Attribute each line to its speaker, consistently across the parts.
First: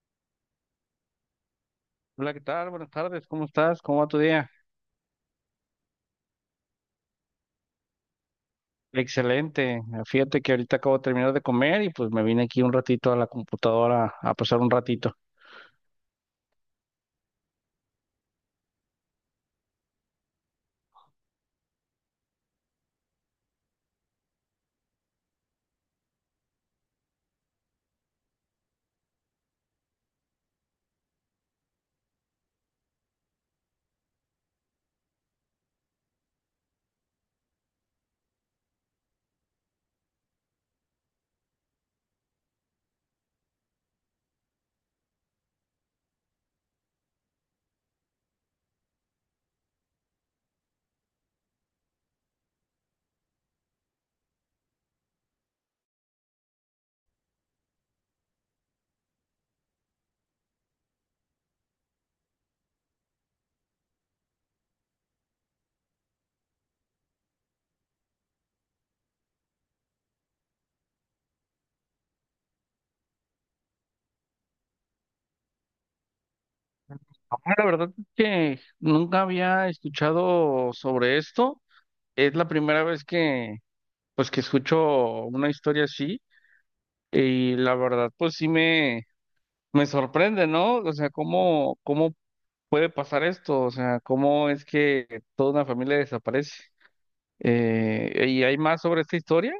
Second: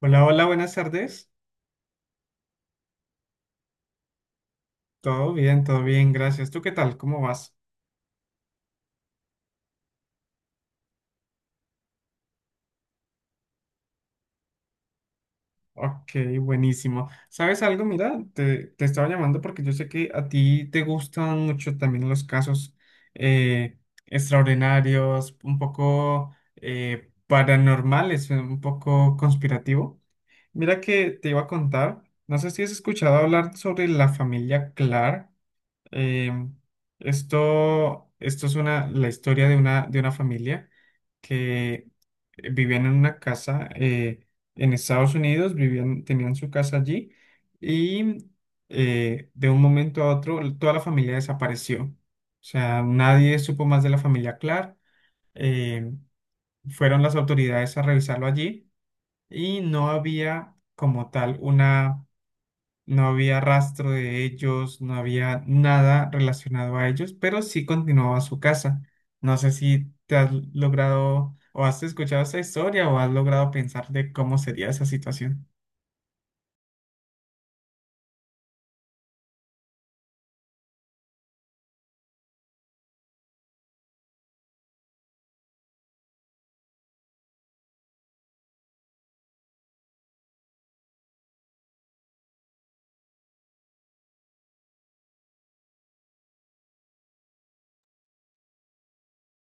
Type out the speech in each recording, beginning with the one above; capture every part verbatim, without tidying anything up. Speaker 1: Hola, hola, buenas tardes.
Speaker 2: Hola, ¿qué tal? Buenas tardes, ¿cómo estás? ¿Cómo va tu día?
Speaker 1: Todo bien, todo bien, gracias. ¿Tú qué tal? ¿Cómo vas?
Speaker 2: Excelente. Fíjate que ahorita acabo de terminar de comer y pues me vine aquí un ratito a la computadora a pasar un ratito.
Speaker 1: Ok, buenísimo. ¿Sabes algo? Mira, te, te estaba llamando porque yo sé que a ti te gustan mucho también los casos eh, extraordinarios, un poco eh, paranormales, un poco conspirativo. Mira que te iba a contar, no sé si has escuchado hablar sobre la familia Clark. Em, esto, esto es una, la historia de una, de una familia que vivían en una casa eh, en Estados Unidos, vivían, tenían su casa allí y eh, de un momento a otro toda la familia desapareció. O sea, nadie supo más de la familia Clark. eh, Fueron las autoridades a revisarlo allí y no había como tal una no había rastro de ellos, no había nada relacionado a ellos, pero sí continuaba su casa. No sé si te has logrado o has escuchado esa historia o has logrado pensar de cómo sería esa situación.
Speaker 2: Ah, la verdad es que nunca había escuchado sobre esto. Es la primera vez que pues que escucho una historia así y la verdad pues sí me me sorprende, ¿no? O sea, cómo cómo puede pasar esto, o sea, cómo es que toda una familia desaparece. Eh, ¿y hay más sobre esta historia?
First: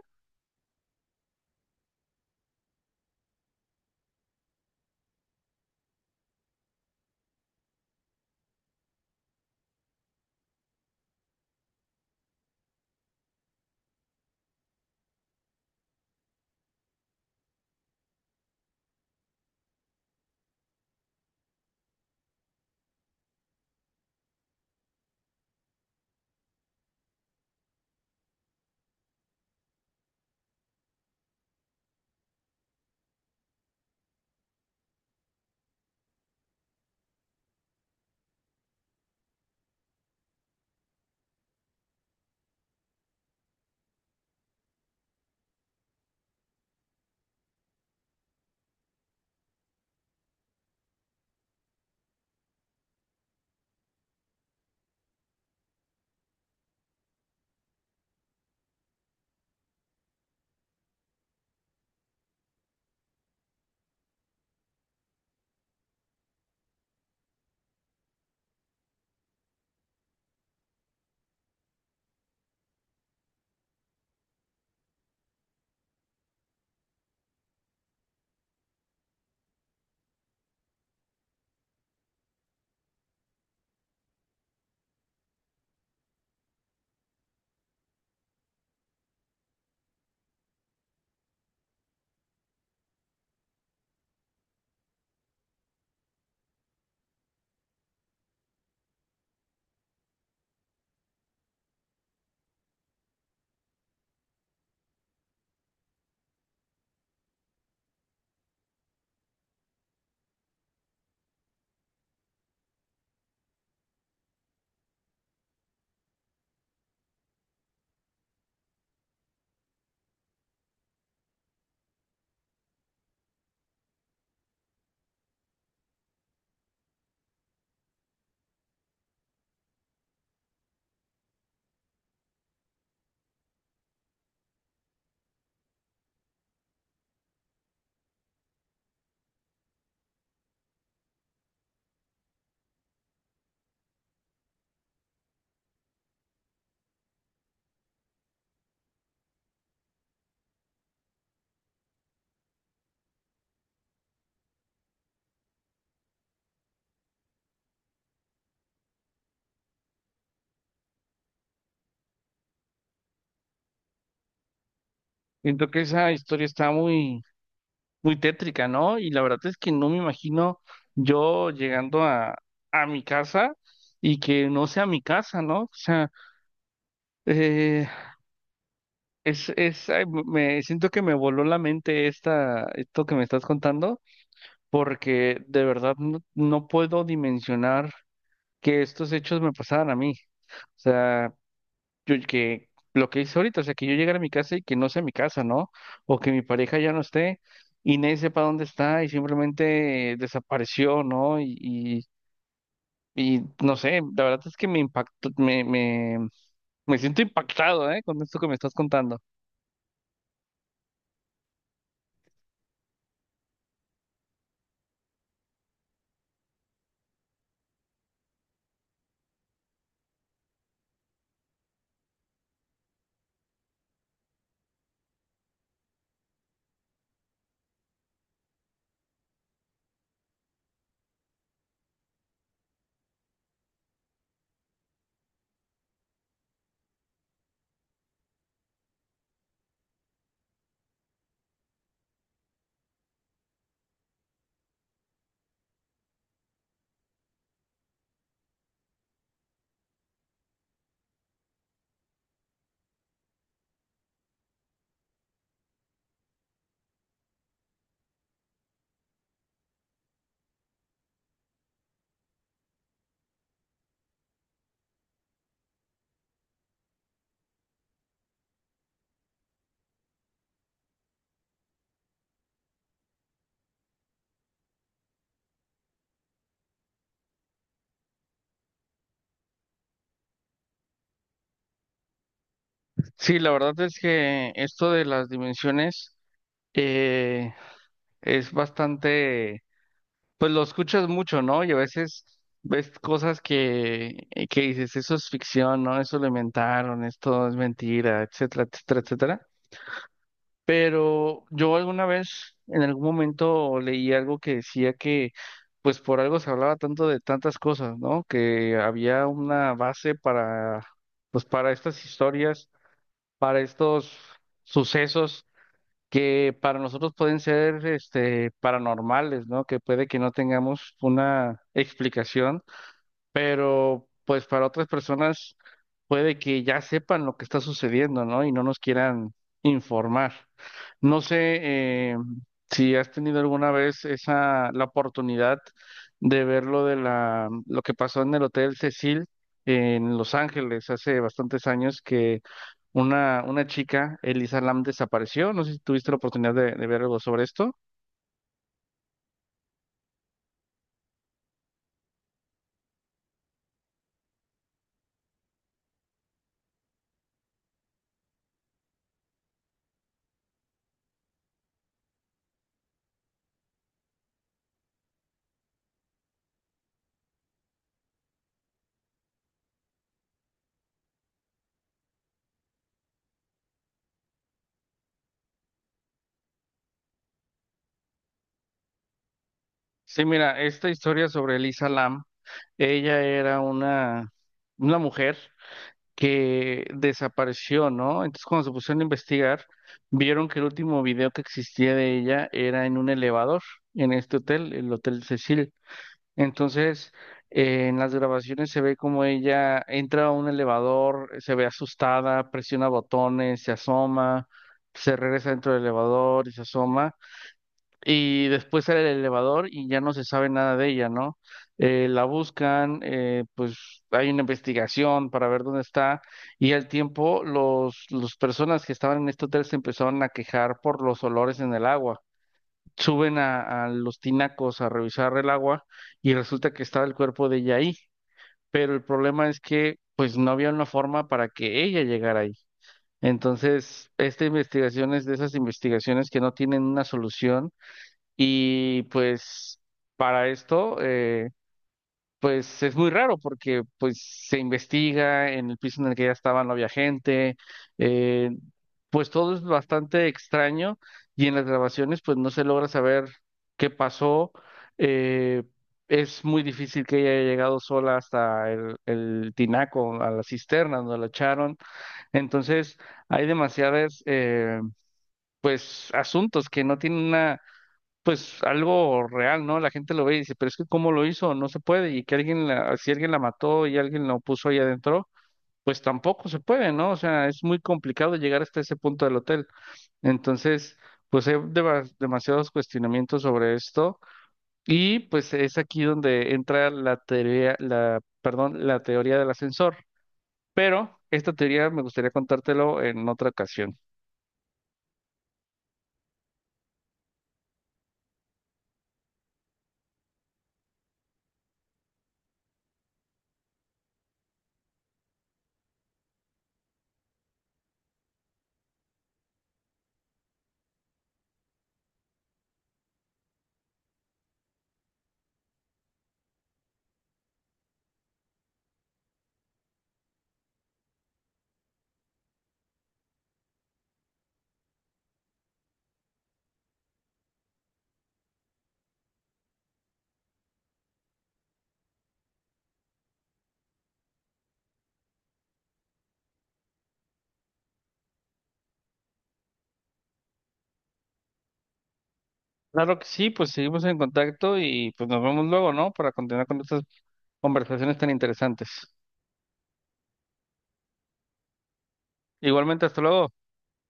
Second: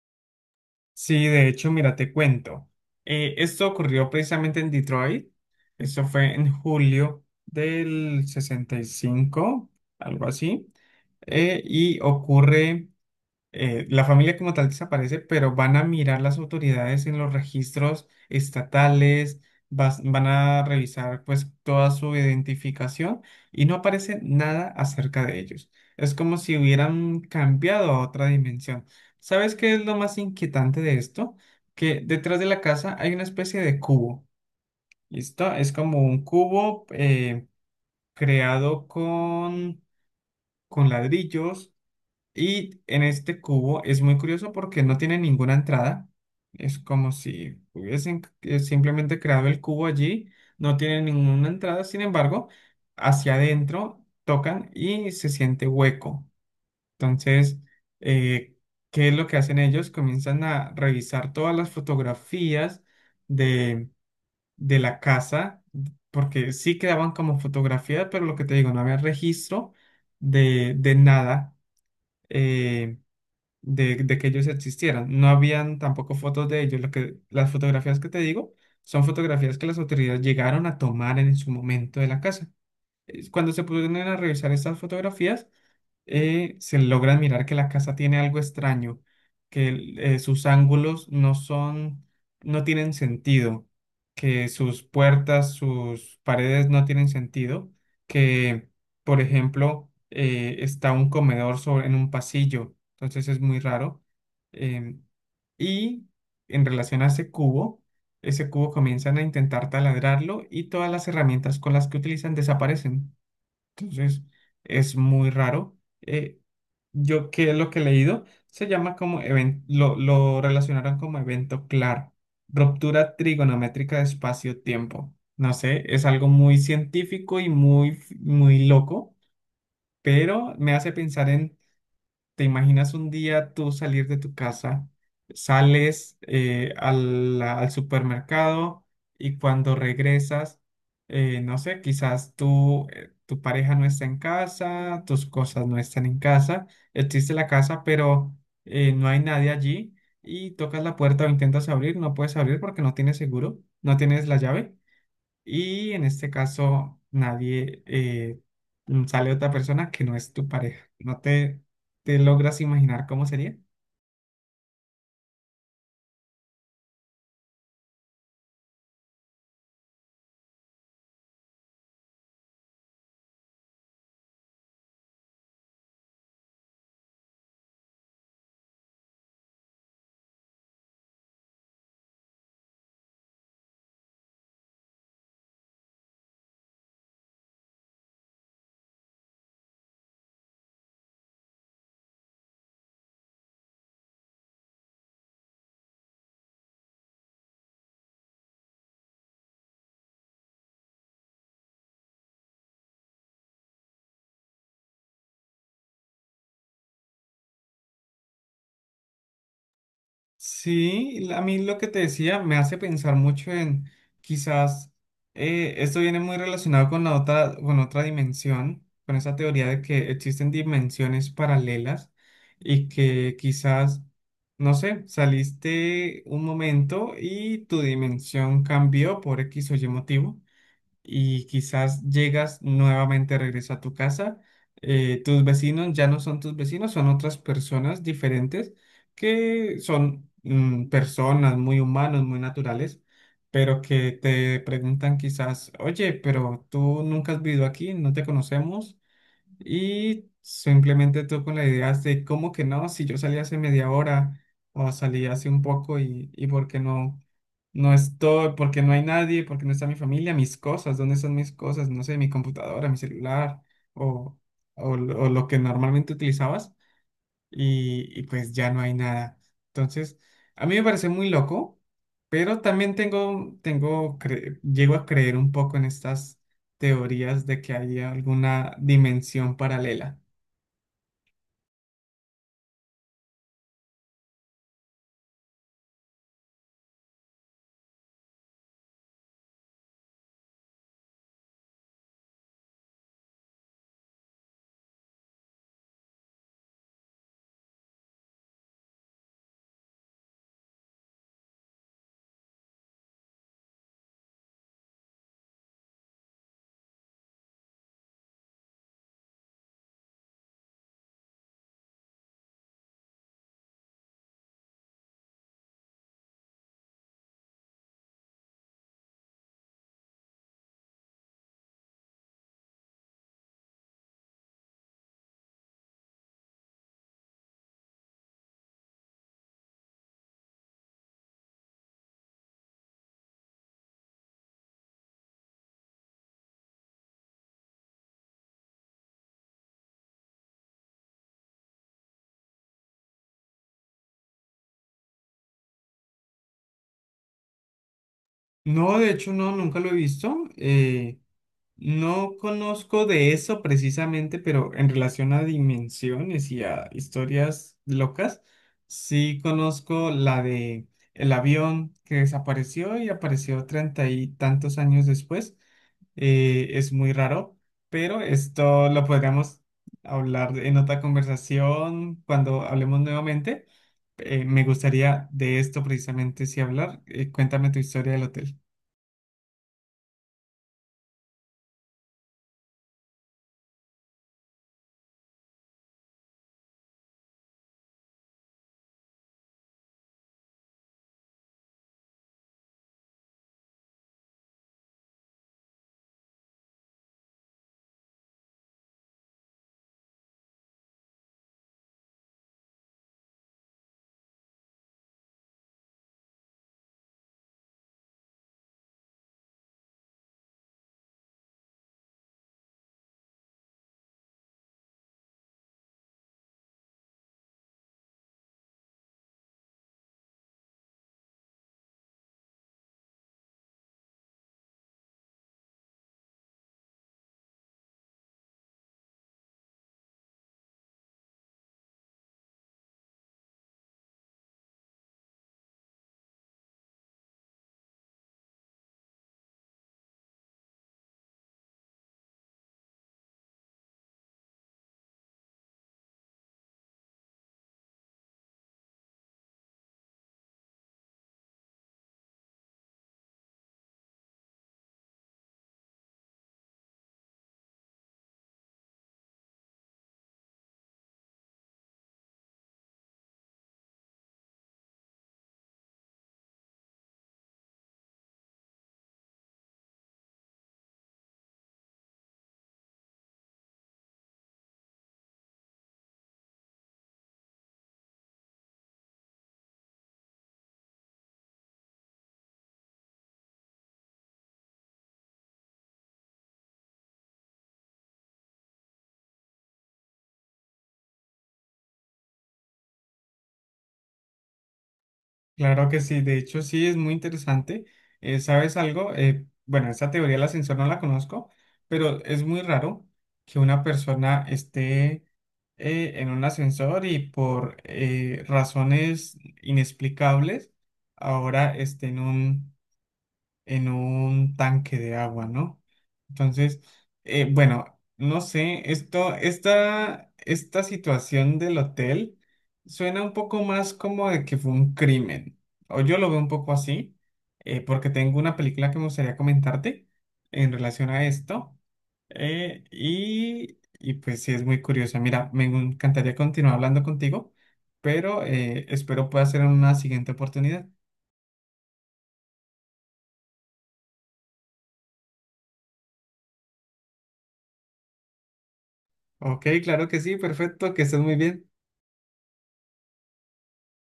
Speaker 1: Sí, de hecho, mira, te cuento. Eh, esto ocurrió precisamente en Detroit. Eso fue en julio del sesenta y cinco, algo así. Eh, y ocurre eh, la familia como tal desaparece, pero van a mirar las autoridades en los registros estatales, vas- van a revisar pues toda su identificación y no aparece nada acerca de ellos. Es como si hubieran cambiado a otra dimensión. ¿Sabes qué es lo más inquietante de esto? Que detrás de la casa hay una especie de cubo. ¿Listo? Es como un cubo eh, creado con, con ladrillos, y en este cubo es muy curioso porque no tiene ninguna entrada. Es como si hubiesen eh, simplemente creado el cubo allí. No tiene ninguna entrada. Sin embargo, hacia adentro tocan y se siente hueco. Entonces, eh, ¿qué es lo que hacen ellos? Comienzan a revisar todas las fotografías de, de la casa. Porque sí quedaban como fotografías, pero lo que te digo, no había registro de, de nada. eh, de, de que ellos existieran. No habían tampoco fotos de ellos. Lo que, las fotografías que te digo son fotografías que las autoridades llegaron a tomar en su momento de la casa. Eh, Cuando se pudieron a revisar estas fotografías, eh, se logra mirar que la casa tiene algo extraño, que el- eh, sus ángulos no son, no tienen sentido, que sus puertas, sus paredes no tienen sentido, que, por ejemplo, eh, está un comedor sobre, en un pasillo, entonces es muy raro. em, y en relación a ese cubo, ese cubo comienzan a intentar taladrarlo y todas las herramientas con las que utilizan desaparecen. Entonces, es muy raro. Eh, yo que lo que he leído se llama como evento, lo, lo relacionaron como evento claro, ruptura trigonométrica de espacio-tiempo. No sé, es algo muy científico y muy, muy loco, pero me hace pensar en ¿te imaginas un día tú salir de tu casa, sales eh, al, al supermercado y cuando regresas, eh, no sé, quizás tú, eh, tu pareja no está en casa, tus cosas no están en casa, existe la casa, pero eh, no hay nadie allí y tocas la puerta o intentas abrir, no puedes abrir porque no tienes seguro, no tienes la llave? Y en este caso, nadie eh, mm, sale otra persona que no es tu pareja. ¿No te, te logras imaginar cómo sería?
Speaker 2: Siento que esa historia está muy, muy tétrica, ¿no? Y la verdad es que no me imagino yo llegando a, a mi casa y que no sea mi casa, ¿no? O sea, eh, es, es, ay, me siento que me voló la mente esta, esto que me estás contando, porque de verdad no, no puedo dimensionar que estos hechos me pasaran a mí. O sea, yo- que lo que hice ahorita, o sea, que yo llegara a mi casa y que no sea mi casa, ¿no? O que mi pareja ya no esté y nadie sepa dónde está y simplemente eh, desapareció, ¿no? Y, y, y no sé, la verdad es que me impactó, me, me, me siento impactado, ¿eh? Con esto que me estás contando.
Speaker 1: Sí, la- a mí lo que te decía me hace pensar mucho en quizás eh, esto viene muy relacionado con la otra, con otra dimensión, con esa teoría de que existen dimensiones paralelas y que quizás, no sé, saliste un momento y tu dimensión cambió por X o Y motivo. Y quizás llegas nuevamente, regreso a tu casa, eh, tus vecinos ya no son tus vecinos, son otras personas diferentes que son mm, personas muy humanos, muy naturales, pero que te preguntan quizás, oye, pero tú nunca has vivido aquí, no te conocemos. Y simplemente tú con la idea de cómo que no, si yo salí hace media hora o salí hace un poco y, y por qué no, no estoy, porque no hay nadie, porque no está mi familia, mis cosas, ¿dónde están mis cosas? No sé, mi computadora, mi celular o, o, lo o lo que normalmente utilizabas y, y pues ya no hay nada. Entonces, a mí me parece muy loco, pero también tengo, tengo, cre- llego a creer un poco en estas teorías de que hay alguna dimensión paralela.
Speaker 2: Sí, la verdad es que esto de las dimensiones eh, es bastante, pues lo escuchas mucho, ¿no? Y a veces ves cosas que, eh, que dices, eso es ficción, ¿no? Eso lo inventaron, esto es mentira, etcétera, etcétera, etcétera. Pero yo alguna vez, en algún momento, leí algo que decía que, pues por algo se hablaba tanto de tantas cosas, ¿no? Que había una base para, pues para estas historias, para estos sucesos que para nosotros pueden ser este, paranormales, ¿no? Que puede que no tengamos una explicación, pero pues para otras personas puede que ya sepan lo que está sucediendo, ¿no? Y no nos quieran informar. No sé, eh, si has tenido alguna vez esa la oportunidad de ver lo de la lo que pasó en el Hotel Cecil en Los Ángeles hace bastantes años que una, una chica, Elisa Lam, desapareció. No sé si tuviste la oportunidad de, de ver algo sobre esto.
Speaker 1: No, de hecho, no, nunca lo he visto. eh, No conozco de eso precisamente, pero en relación a dimensiones y a historias locas, sí conozco la de el avión que desapareció y apareció treinta y tantos años después. Eh, es muy raro, pero esto lo podríamos hablar en otra conversación cuando hablemos nuevamente. Eh, me gustaría de esto precisamente sí hablar. Eh, cuéntame tu historia del hotel.
Speaker 2: Sí, mira, esta historia sobre Elisa Lam, ella era una, una mujer que desapareció, ¿no? Entonces cuando se pusieron a investigar, vieron que el último video que existía de ella era en un elevador, en este hotel, el Hotel Cecil. Entonces, eh, en las grabaciones se ve como ella entra a un elevador, se ve asustada, presiona botones, se asoma, se regresa dentro del elevador y se asoma y después sale el elevador y ya no se sabe nada de ella, ¿no? Eh, la buscan, eh, pues hay una investigación para ver dónde está y al tiempo los, las personas que estaban en este hotel se empezaron a quejar por los olores en el agua. Suben a, a los tinacos a revisar el agua y resulta que estaba el cuerpo de ella ahí, pero el problema es que pues no había una forma para que ella llegara ahí. Entonces, esta investigación es de esas investigaciones que no tienen una solución y pues para esto, eh, pues es muy raro porque pues se investiga en el piso en el que ya estaba, no había gente, eh, pues todo es bastante extraño y en las grabaciones pues no se logra saber qué pasó. eh, es muy difícil que ella haya llegado sola hasta el, el tinaco, a la cisterna donde la echaron. Entonces hay demasiadas, eh, pues asuntos que no tienen una pues algo real, ¿no? La gente lo ve y dice, pero es que ¿cómo lo hizo? No se puede. Y que alguien, la- si alguien la mató y alguien lo puso ahí adentro, pues tampoco se puede, ¿no? O sea, es muy complicado llegar hasta ese punto del hotel. Entonces, pues hay deba- demasiados cuestionamientos sobre esto. Y pues es aquí donde entra la teoría, la, perdón, la teoría del ascensor. Pero esta teoría me gustaría contártelo en otra ocasión.
Speaker 1: Claro que sí, de hecho sí es muy interesante. Eh, ¿sabes algo? Eh, bueno, esa teoría del ascensor no la conozco, pero es muy raro que una persona esté eh, en un ascensor y por eh, razones inexplicables ahora esté en un en un tanque de agua, ¿no? Entonces, eh, bueno, no sé, esto, esta, esta situación del hotel suena un poco más como de que fue un crimen, o yo lo veo un poco así, eh, porque tengo una película que me gustaría comentarte en relación a esto, eh, y, y pues sí, es muy curiosa. Mira, me encantaría continuar hablando contigo, pero eh, espero pueda ser en una siguiente oportunidad.
Speaker 2: Claro que sí, pues seguimos en contacto y pues nos vemos luego, ¿no? Para continuar con estas conversaciones tan interesantes.
Speaker 1: Ok, claro que sí, perfecto, que estés muy bien.
Speaker 2: Igualmente, hasta luego.